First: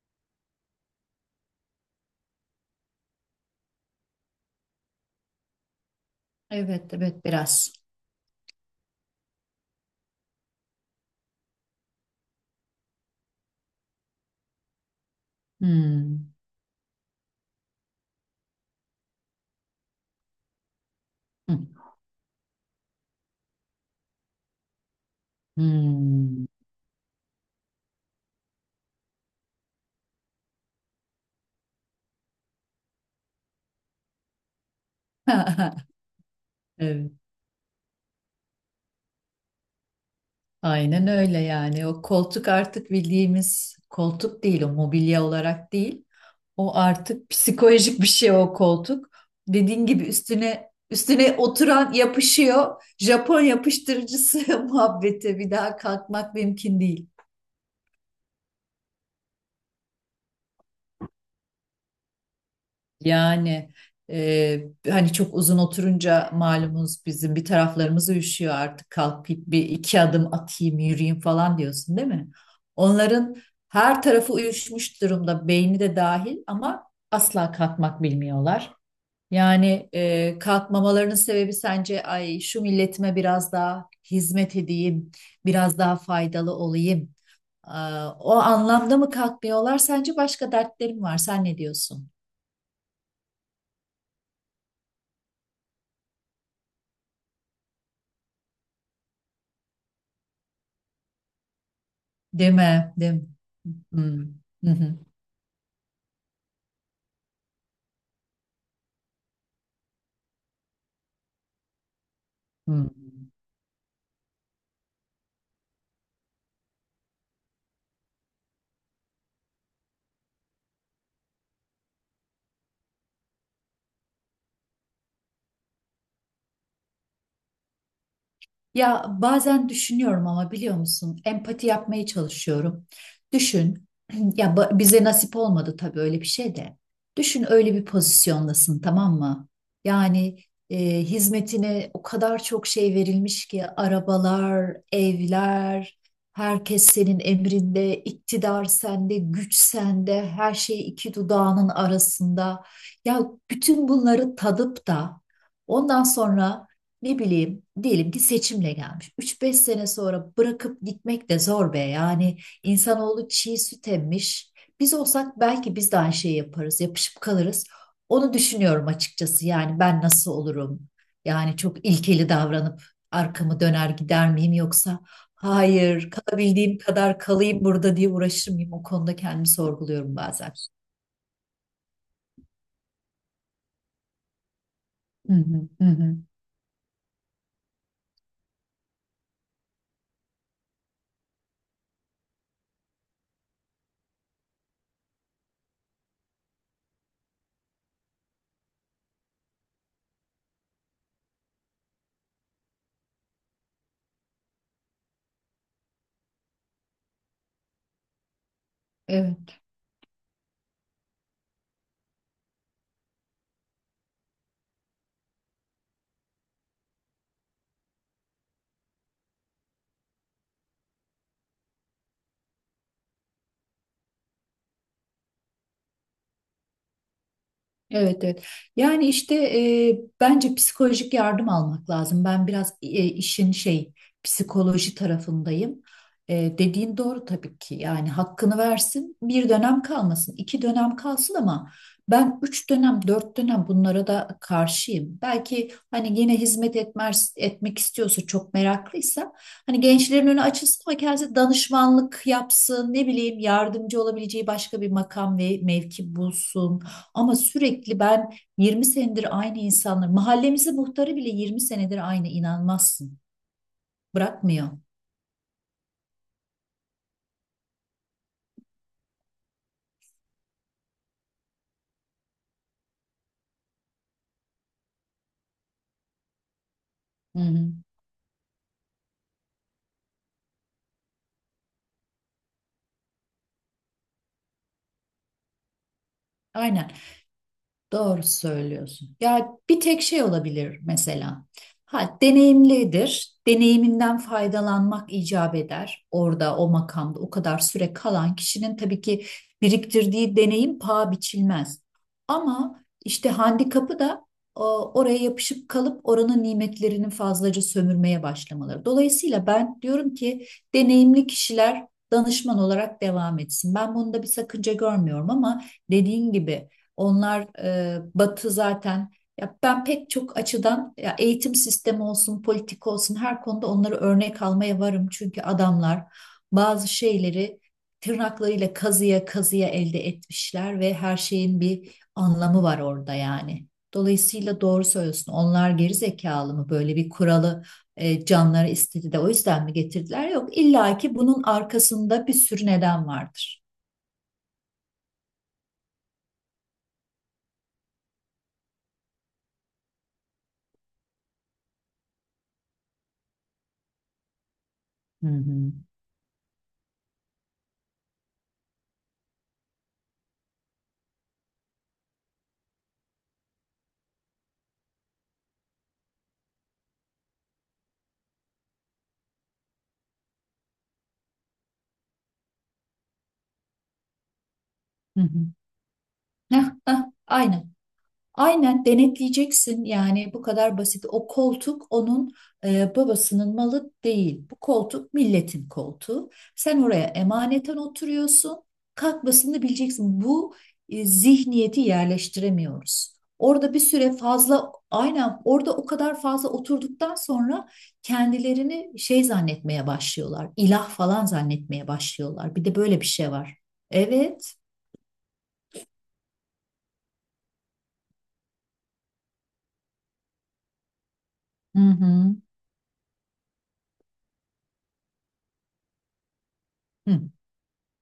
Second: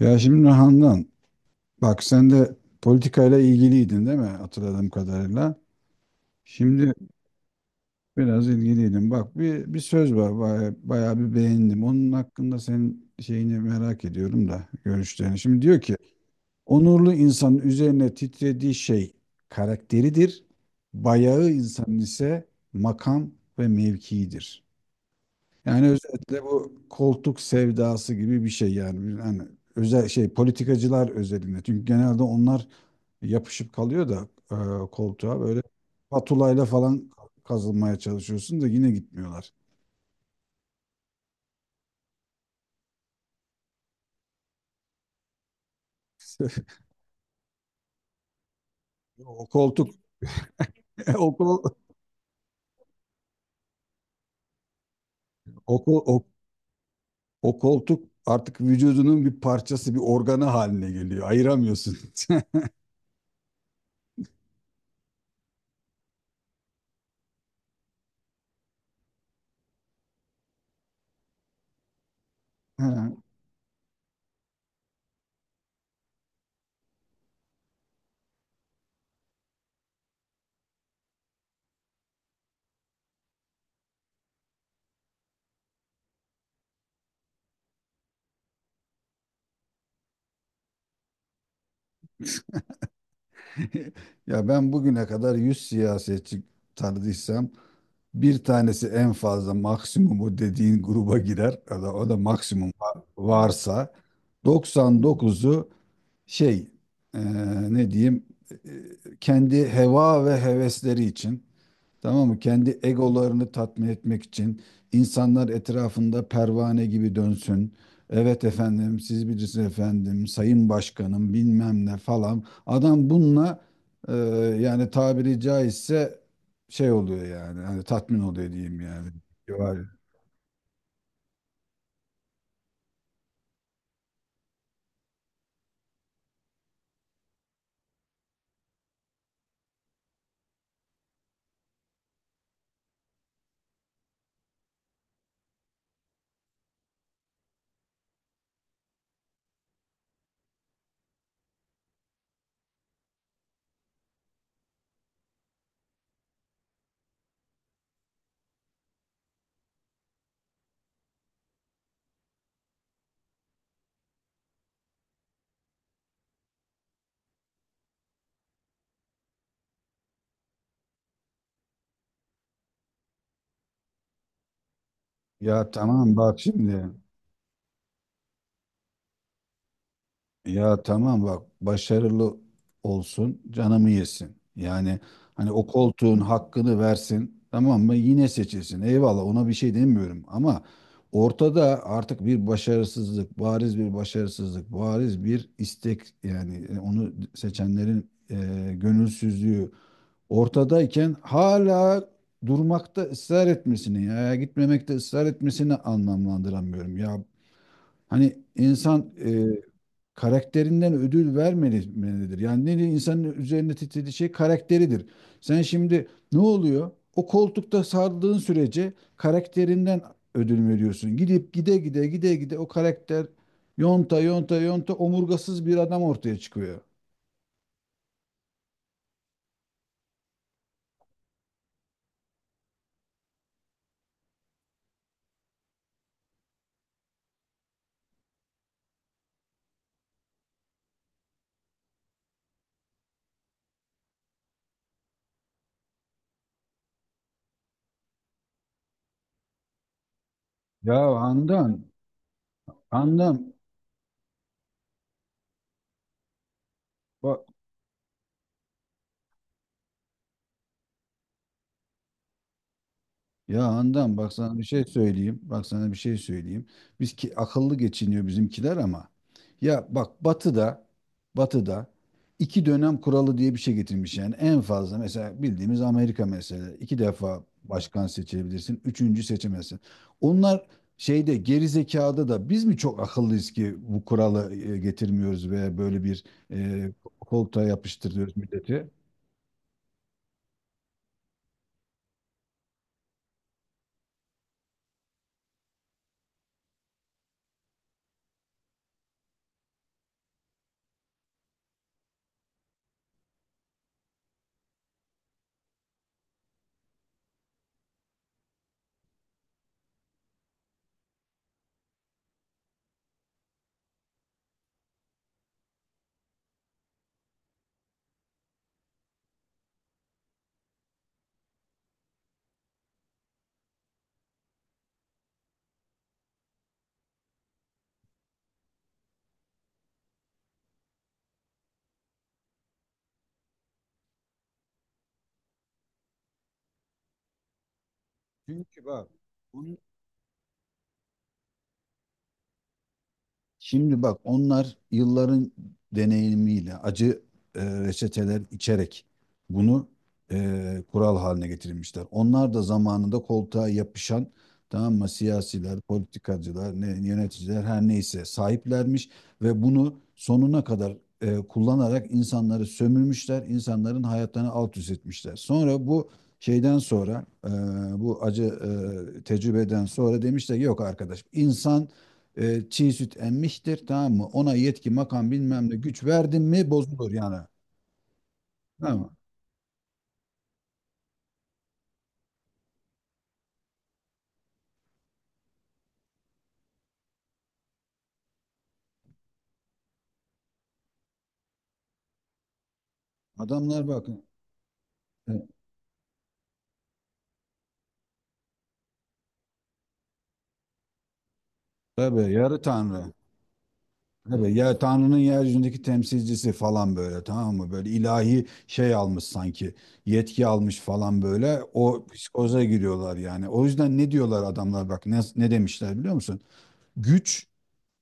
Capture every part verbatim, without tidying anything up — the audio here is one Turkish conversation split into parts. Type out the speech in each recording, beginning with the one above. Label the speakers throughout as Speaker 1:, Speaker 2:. Speaker 1: Ya şimdi Handan, bak sen de politikayla ilgiliydin değil mi hatırladığım kadarıyla? Şimdi
Speaker 2: Evet, evet biraz.
Speaker 1: biraz ilgiliydin. Bak bir, bir söz var bayağı, bayağı bir beğendim. Onun hakkında senin şeyini merak ediyorum da görüşlerini. Şimdi diyor ki
Speaker 2: Hmm.
Speaker 1: onurlu insanın üzerine titrediği şey karakteridir. Bayağı
Speaker 2: Hı.
Speaker 1: insanın ise makam ve mevkiidir. Yani özetle
Speaker 2: Hmm.
Speaker 1: bu koltuk sevdası gibi bir şey yani. Bir- Yani özel şey politikacılar özelinde. Çünkü genelde onlar yapışıp kalıyor da e, koltuğa böyle patulayla falan
Speaker 2: Evet.
Speaker 1: kazılmaya çalışıyorsun da yine gitmiyorlar.
Speaker 2: Aynen öyle yani. O koltuk artık bildiğimiz koltuk değil, o mobilya olarak değil. O artık psikolojik bir şey o koltuk.
Speaker 1: O
Speaker 2: Dediğin
Speaker 1: koltuk
Speaker 2: gibi üstüne
Speaker 1: o,
Speaker 2: üstüne
Speaker 1: kol-
Speaker 2: oturan yapışıyor. Japon yapıştırıcısı muhabbete bir daha
Speaker 1: o, kol- o,
Speaker 2: kalkmak mümkün değil.
Speaker 1: o koltuk artık vücudunun bir parçası, bir organı haline geliyor. Ayıramıyorsun.
Speaker 2: Yani e, Hani çok uzun oturunca malumunuz bizim bir taraflarımız üşüyor artık kalkıp bir iki adım atayım yürüyeyim falan diyorsun değil mi?
Speaker 1: Ha.
Speaker 2: Onların her tarafı uyuşmuş durumda beyni de dahil ama asla kalkmak bilmiyorlar. Yani e, kalkmamalarının sebebi sence ay şu milletime biraz daha hizmet edeyim, biraz daha faydalı olayım. Aa, o anlamda mı kalkmıyorlar? Sence başka dertlerim var. Sen ne diyorsun?
Speaker 1: Ya ben bugüne kadar yüz siyasetçi tanıdıysam, bir tanesi en fazla maksimumu dediğin gruba girer. O da, o da
Speaker 2: Değil
Speaker 1: maksimum
Speaker 2: mi?
Speaker 1: var-
Speaker 2: Değil mi?
Speaker 1: varsa,
Speaker 2: Hı hı. Hı hı.
Speaker 1: doksan dokuzu şey e, ne diyeyim, e, kendi heva ve hevesleri için. Tamam mı? Kendi
Speaker 2: Hı.
Speaker 1: egolarını tatmin etmek için insanlar etrafında pervane gibi dönsün. Evet efendim, siz bilirsiniz efendim, sayın başkanım bilmem ne falan. Adam bununla e, yani tabiri caizse şey oluyor yani. Hani tatmin oluyor diyeyim
Speaker 2: Ya
Speaker 1: yani.
Speaker 2: bazen
Speaker 1: Var.
Speaker 2: düşünüyorum ama biliyor musun? Empati yapmaya çalışıyorum. Düşün, ya ba- bize nasip olmadı tabii öyle bir şey de. Düşün öyle bir pozisyondasın tamam mı? Yani e, Hizmetine o kadar çok şey verilmiş ki arabalar, evler, herkes senin emrinde, iktidar sende, güç sende, her şey iki dudağının arasında. Ya bütün bunları tadıp da ondan sonra ne bileyim diyelim ki seçimle gelmiş. üç beş sene sonra bırakıp gitmek de zor be. Yani insanoğlu çiğ süt emmiş. Biz olsak belki biz de aynı şeyi yaparız, yapışıp kalırız. Onu düşünüyorum açıkçası. Yani ben nasıl olurum? Yani çok ilkeli davranıp arkamı döner gider miyim yoksa
Speaker 1: Ya
Speaker 2: hayır
Speaker 1: tamam bak
Speaker 2: kalabildiğim
Speaker 1: şimdi.
Speaker 2: kadar kalayım burada diye uğraşır mıyım? O konuda kendimi sorguluyorum bazen.
Speaker 1: Ya tamam bak, başarılı olsun canımı yesin. Yani
Speaker 2: Hı
Speaker 1: hani o
Speaker 2: hı, hı hı.
Speaker 1: koltuğun hakkını versin, tamam mı, yine seçilsin. Eyvallah, ona bir şey demiyorum ama ortada artık bir başarısızlık, bariz bir başarısızlık, bariz bir istek yani, e, onu seçenlerin e, gönülsüzlüğü ortadayken hala durmakta ısrar etmesini ya gitmemekte ısrar etmesini anlamlandıramıyorum. Ya hani insan e,
Speaker 2: Evet.
Speaker 1: karakterinden ödül vermelidir. Yani ne diyeyim, insanın üzerine titrediği şey karakteridir. Sen şimdi ne oluyor? O koltukta sardığın sürece karakterinden ödül veriyorsun. Gidip gide gide gide gide o karakter yonta yonta yonta omurgasız bir adam ortaya çıkıyor.
Speaker 2: Evet, evet. Yani işte e, bence psikolojik yardım almak lazım. Ben biraz e, işin şey psikoloji tarafındayım. E, dediğin doğru tabii ki. Yani hakkını versin. Bir dönem kalmasın, iki dönem kalsın ama ben üç dönem, dört dönem bunlara da karşıyım. Belki hani yine hizmet etmez, etmek istiyorsa çok meraklıysa hani gençlerin önü açılsın ama
Speaker 1: Ya
Speaker 2: kendisi
Speaker 1: Handan,
Speaker 2: danışmanlık yapsın, ne
Speaker 1: Handan
Speaker 2: bileyim yardımcı olabileceği başka bir makam ve mevki bulsun. Ama
Speaker 1: bak
Speaker 2: sürekli ben yirmi senedir aynı insanlar, mahallemizin muhtarı bile yirmi senedir aynı inanmazsın.
Speaker 1: Ya Handan, bak sana bir
Speaker 2: Bırakmıyor.
Speaker 1: şey söyleyeyim. Bak sana bir şey söyleyeyim. Biz ki akıllı geçiniyor bizimkiler ama. Ya bak, Batı'da Batı'da iki dönem kuralı diye bir şey getirmiş yani. En fazla mesela, bildiğimiz Amerika mesela, iki
Speaker 2: Hı
Speaker 1: defa
Speaker 2: hı.
Speaker 1: başkan seçebilirsin. Üçüncü seçemezsin. Onlar şeyde, geri zekada da biz mi çok akıllıyız ki bu kuralı e, getirmiyoruz veya böyle bir
Speaker 2: Aynen.
Speaker 1: e, koltuğa
Speaker 2: Doğru
Speaker 1: yapıştırıyoruz milleti?
Speaker 2: söylüyorsun. Ya bir tek şey olabilir mesela. Ha, deneyimlidir. Deneyiminden faydalanmak icap eder. Orada o makamda o kadar süre kalan kişinin tabii ki biriktirdiği deneyim paha biçilmez. Ama işte handikapı da o, oraya yapışıp kalıp oranın nimetlerini fazlaca sömürmeye başlamaları. Dolayısıyla ben diyorum ki deneyimli kişiler danışman olarak devam etsin. Ben bunda bir sakınca görmüyorum ama dediğin gibi onlar e, Batı zaten. Ya ben pek çok açıdan ya eğitim sistemi olsun, politika olsun her konuda onları örnek almaya varım. Çünkü adamlar bazı şeyleri tırnaklarıyla kazıya kazıya elde etmişler ve her şeyin bir anlamı var orada yani. Dolayısıyla doğru söylüyorsun. Onlar geri zekalı mı böyle bir kuralı e, canları
Speaker 1: Çünkü bak.
Speaker 2: istedi de o yüzden mi getirdiler? Yok, illa ki bunun arkasında bir sürü neden vardır.
Speaker 1: Şimdi bak Onlar yılların deneyimiyle acı e, reçeteler içerek bunu e, kural haline getirmişler. Onlar da zamanında koltuğa yapışan, tamam mı,
Speaker 2: Hı hı.
Speaker 1: siyasiler, politikacılar, ne, yöneticiler her neyse sahiplermiş ve bunu sonuna kadar e, kullanarak insanları sömürmüşler, insanların hayatlarını alt üst etmişler. Sonra bu şeyden sonra e, bu acı e, tecrübeden sonra demişler ki, yok arkadaş, insan e, çiğ süt emmiştir, tamam mı? Ona yetki,
Speaker 2: Hı
Speaker 1: makam,
Speaker 2: hı.
Speaker 1: bilmem ne, güç verdin
Speaker 2: Heh,
Speaker 1: mi
Speaker 2: heh,
Speaker 1: bozulur yani.
Speaker 2: aynen. Aynen
Speaker 1: Tamam mı?
Speaker 2: denetleyeceksin yani bu kadar basit. O koltuk onun e, babasının malı değil. Bu koltuk milletin koltuğu. Sen oraya emaneten oturuyorsun. Kalkmasını bileceksin. Bu e, zihniyeti yerleştiremiyoruz. Orada bir
Speaker 1: Adamlar
Speaker 2: süre
Speaker 1: bakın.
Speaker 2: fazla aynen
Speaker 1: E,
Speaker 2: orada o kadar fazla oturduktan sonra kendilerini şey zannetmeye başlıyorlar. İlah falan zannetmeye
Speaker 1: tabii
Speaker 2: başlıyorlar.
Speaker 1: yarı
Speaker 2: Bir de böyle bir
Speaker 1: tanrı.
Speaker 2: şey var.
Speaker 1: Tabii
Speaker 2: Evet.
Speaker 1: ya, Tanrı'nın yeryüzündeki temsilcisi falan böyle, tamam mı? Böyle ilahi şey almış sanki. Yetki almış falan böyle.
Speaker 2: Hı
Speaker 1: O
Speaker 2: hı.
Speaker 1: psikoza giriyorlar yani. O yüzden ne diyorlar adamlar, bak, ne, ne demişler biliyor musun?
Speaker 2: Hı.
Speaker 1: Güç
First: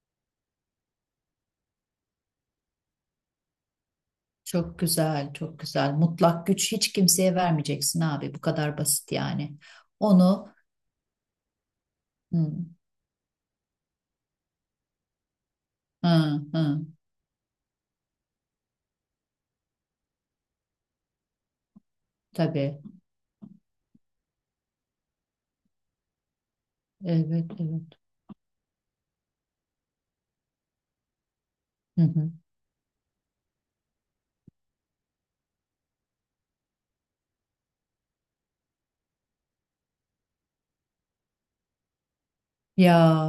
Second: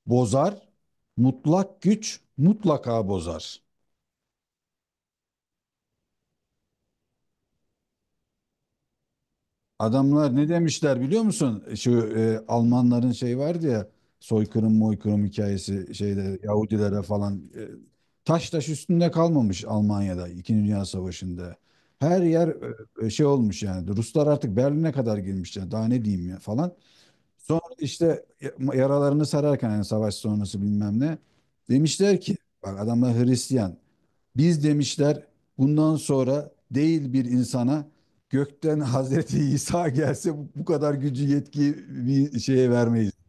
Speaker 1: bozar. Mutlak güç mutlaka bozar.
Speaker 2: Çok güzel, çok güzel. Mutlak güç hiç kimseye vermeyeceksin abi. Bu kadar basit yani.
Speaker 1: Adamlar ne
Speaker 2: Onu
Speaker 1: demişler biliyor musun? Şu e,
Speaker 2: hı,
Speaker 1: Almanların şey vardı ya, soykırım moykırım hikayesi,
Speaker 2: hı,
Speaker 1: şeyde
Speaker 2: hı,
Speaker 1: Yahudilere falan e, taş taş üstünde kalmamış Almanya'da İkinci Dünya Savaşı'nda. Her yer
Speaker 2: tabii.
Speaker 1: e, e, şey olmuş yani, Ruslar artık Berlin'e kadar girmişler, daha ne diyeyim ya falan.
Speaker 2: Evet,
Speaker 1: Sonra
Speaker 2: evet.
Speaker 1: işte yaralarını sararken, yani savaş sonrası bilmem ne,
Speaker 2: Hı
Speaker 1: demişler
Speaker 2: hı.
Speaker 1: ki, bak adamlar Hristiyan, biz demişler bundan sonra değil bir insana, gökten Hazreti İsa gelse bu bu kadar gücü, yetki, bir şeye vermeyiz.
Speaker 2: Ya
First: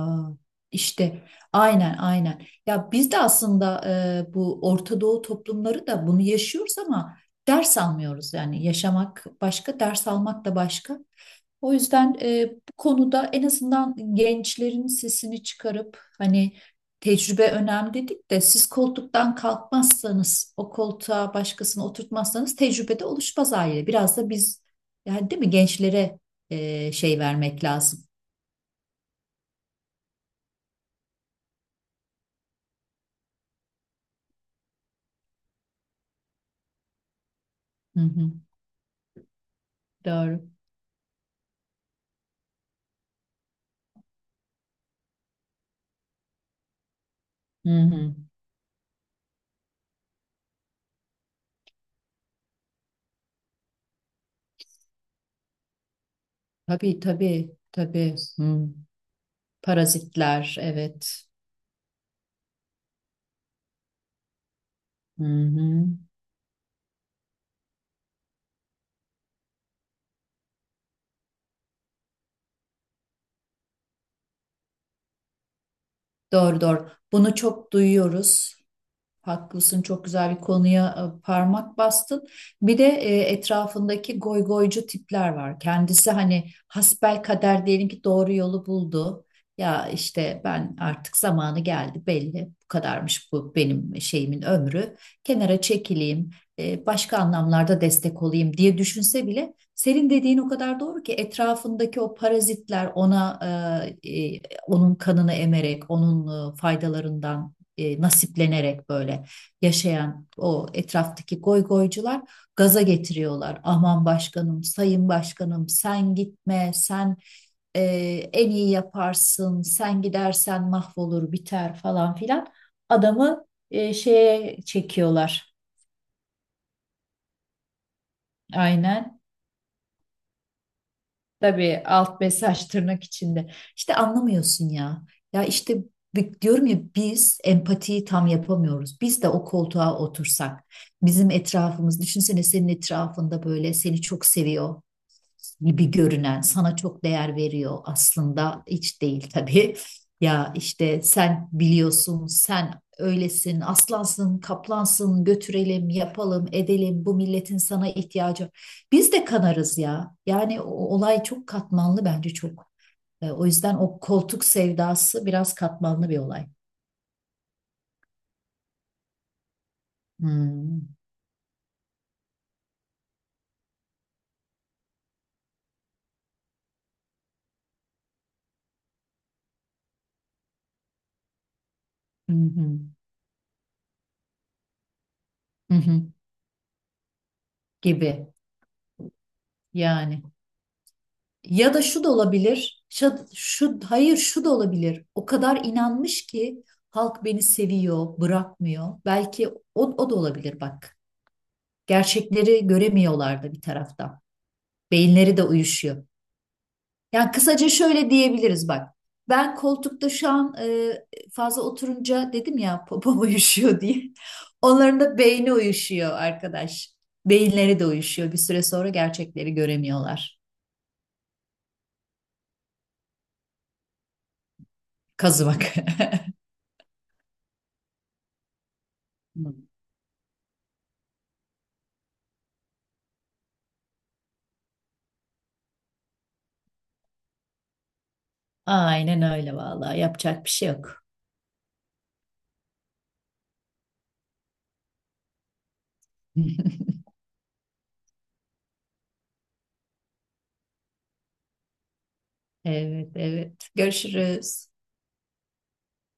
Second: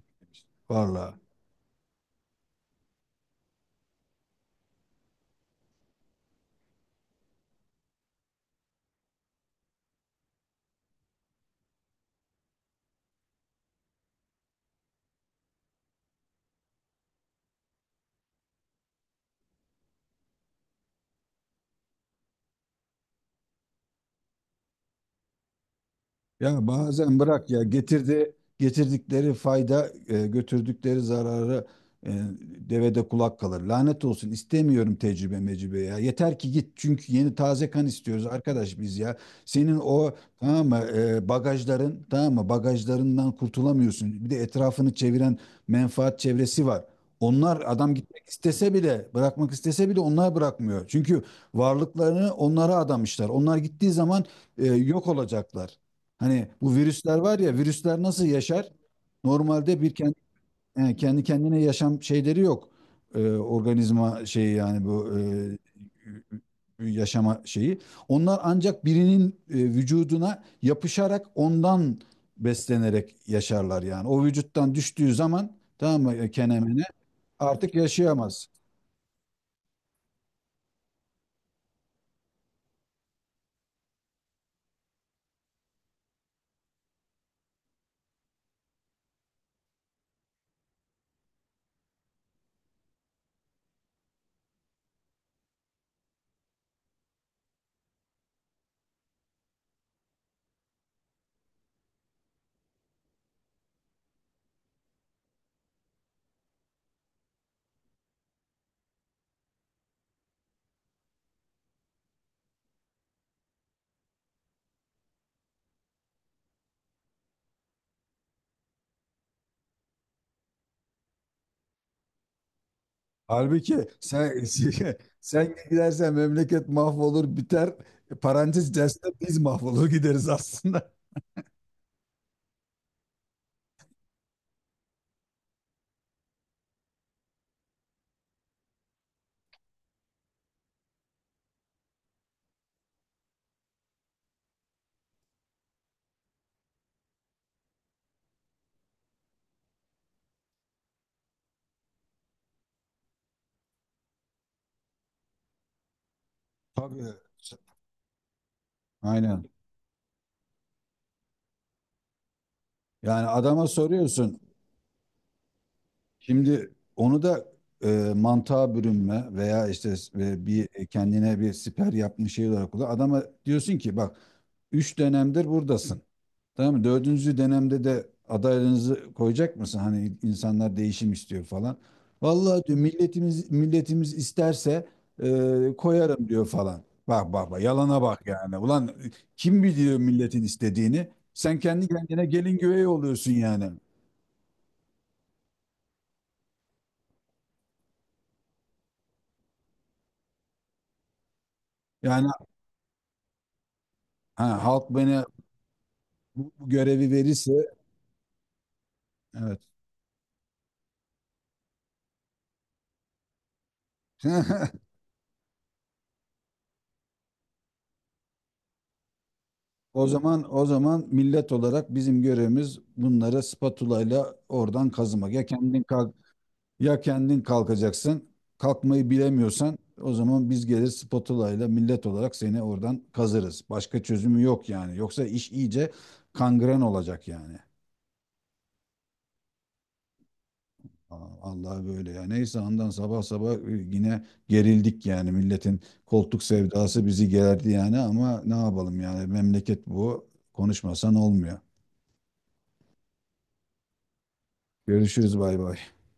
Speaker 1: Vallahi.
Speaker 2: işte aynen aynen. Ya biz de aslında e, bu Orta Doğu toplumları da bunu yaşıyoruz ama ders almıyoruz yani. Yaşamak başka, ders almak da başka. O yüzden e, bu konuda en azından gençlerin sesini çıkarıp hani tecrübe önemli dedik de siz koltuktan kalkmazsanız o koltuğa başkasını oturtmazsanız tecrübe de oluşmaz aile. Biraz da biz yani değil mi gençlere
Speaker 1: Ya
Speaker 2: e,
Speaker 1: bazen
Speaker 2: şey
Speaker 1: bırak ya,
Speaker 2: vermek lazım.
Speaker 1: getirdi getirdikleri fayda, e, götürdükleri zararı e, devede kulak kalır. Lanet olsun, istemiyorum tecrübe mecrübe ya. Yeter ki git, çünkü yeni taze kan
Speaker 2: Hı
Speaker 1: istiyoruz
Speaker 2: hı,
Speaker 1: arkadaş biz ya. Senin o,
Speaker 2: doğru.
Speaker 1: tamam mı, e, bagajların, tamam mı, bagajlarından kurtulamıyorsun. Bir de etrafını çeviren menfaat çevresi var. Onlar,
Speaker 2: Hı
Speaker 1: adam
Speaker 2: hı.
Speaker 1: gitmek istese bile, bırakmak istese bile onlar bırakmıyor. Çünkü varlıklarını onlara adamışlar. Onlar gittiği zaman e, yok olacaklar. Hani bu
Speaker 2: Tabii
Speaker 1: virüsler var ya,
Speaker 2: tabii
Speaker 1: virüsler
Speaker 2: tabii.
Speaker 1: nasıl
Speaker 2: Hı.
Speaker 1: yaşar? Normalde bir kendi,
Speaker 2: Parazitler
Speaker 1: kendi
Speaker 2: evet.
Speaker 1: kendine yaşam şeyleri yok. Ee, organizma şeyi yani, bu
Speaker 2: Hı hı.
Speaker 1: e, yaşama şeyi. Onlar ancak birinin e, vücuduna yapışarak ondan beslenerek yaşarlar yani. O vücuttan düştüğü zaman, tamam mı, e,
Speaker 2: Doğru
Speaker 1: kenemine
Speaker 2: doğru. Bunu çok
Speaker 1: artık yaşayamaz.
Speaker 2: duyuyoruz. Haklısın, çok güzel bir konuya e, parmak bastın. Bir de e, etrafındaki goygoycu tipler var. Kendisi hani hasbelkader diyelim ki doğru yolu buldu. Ya işte ben artık zamanı geldi belli. Bu kadarmış bu benim şeyimin ömrü. Kenara çekileyim, e, başka anlamlarda destek olayım diye düşünse bile senin dediğin o kadar doğru ki etrafındaki o parazitler ona e, e, onun kanını emerek onun e, faydalarından e, nasiplenerek böyle yaşayan o etraftaki goygoycular gaza getiriyorlar. Aman başkanım, sayın başkanım sen gitme, sen e, en iyi yaparsın, sen gidersen mahvolur biter falan filan. Adamı
Speaker 1: Halbuki
Speaker 2: e,
Speaker 1: sen
Speaker 2: şeye çekiyorlar
Speaker 1: sen gidersen memleket mahvolur biter. Parantez içerisinde
Speaker 2: aynen.
Speaker 1: biz mahvolur gideriz aslında.
Speaker 2: Tabii alt mesaj tırnak içinde. İşte anlamıyorsun ya. Ya işte bi- diyorum ya biz empatiyi tam yapamıyoruz. Biz de o koltuğa otursak, bizim etrafımız, düşünsene senin etrafında böyle seni çok seviyor gibi görünen sana çok değer veriyor aslında hiç değil tabii. Ya işte sen biliyorsun, sen öylesin, aslansın, kaplansın, götürelim, yapalım, edelim.
Speaker 1: Tabii.
Speaker 2: Bu milletin sana ihtiyacı. Biz de
Speaker 1: Aynen.
Speaker 2: kanarız ya. Yani o olay çok katmanlı bence çok.
Speaker 1: Yani
Speaker 2: E, O
Speaker 1: adama
Speaker 2: yüzden o
Speaker 1: soruyorsun.
Speaker 2: koltuk sevdası biraz katmanlı bir olay.
Speaker 1: Şimdi onu da e, mantığa bürünme veya işte e, bir e,
Speaker 2: Hmm.
Speaker 1: kendine bir siper yapmış şey olarak kullan. Adama diyorsun ki bak, üç dönemdir buradasın. Tamam mı? Dördüncü dönemde de adaylarınızı koyacak mısın? Hani insanlar değişim istiyor falan.
Speaker 2: Hı
Speaker 1: Vallahi diyor,
Speaker 2: hı.
Speaker 1: milletimiz milletimiz isterse e,
Speaker 2: Hı hı.
Speaker 1: koyarım diyor falan. Bak bak bak yalana bak
Speaker 2: Gibi
Speaker 1: yani. Ulan kim biliyor
Speaker 2: yani.
Speaker 1: milletin istediğini? Sen
Speaker 2: Ya da
Speaker 1: kendi
Speaker 2: şu da
Speaker 1: kendine gelin
Speaker 2: olabilir.
Speaker 1: güvey
Speaker 2: Şu,
Speaker 1: oluyorsun yani.
Speaker 2: şu hayır şu da olabilir. O kadar inanmış ki halk beni seviyor, bırakmıyor. Belki o, o da olabilir bak.
Speaker 1: Yani
Speaker 2: Gerçekleri göremiyorlar da bir taraftan.
Speaker 1: ha, halk bana
Speaker 2: Beyinleri de uyuşuyor.
Speaker 1: bu bu görevi
Speaker 2: Yani
Speaker 1: verirse,
Speaker 2: kısaca şöyle diyebiliriz bak. Ben
Speaker 1: evet.
Speaker 2: koltukta şu an e, fazla oturunca dedim ya popom uyuşuyor diye. Onların da beyni uyuşuyor arkadaş. Beyinleri de uyuşuyor. Bir süre sonra gerçekleri
Speaker 1: O
Speaker 2: göremiyorlar.
Speaker 1: zaman o zaman millet olarak bizim görevimiz bunları spatula ile oradan kazımak. Ya
Speaker 2: Kazımak.
Speaker 1: kendin kaz Ya kendin kalkacaksın. Kalkmayı bilemiyorsan, o zaman biz gelir spatula ile millet olarak seni oradan kazırız. Başka çözümü yok yani. Yoksa iş iyice kangren olacak yani.
Speaker 2: Aynen öyle vallahi yapacak bir şey yok.
Speaker 1: Aa, Allah böyle ya. Neyse, andan sabah sabah e, yine gerildik yani. Milletin koltuk sevdası bizi gerdi yani ama ne yapalım yani, memleket bu. Konuşmasan olmuyor.
Speaker 2: Evet, evet. Görüşürüz.
Speaker 1: Görüşürüz, bay bay.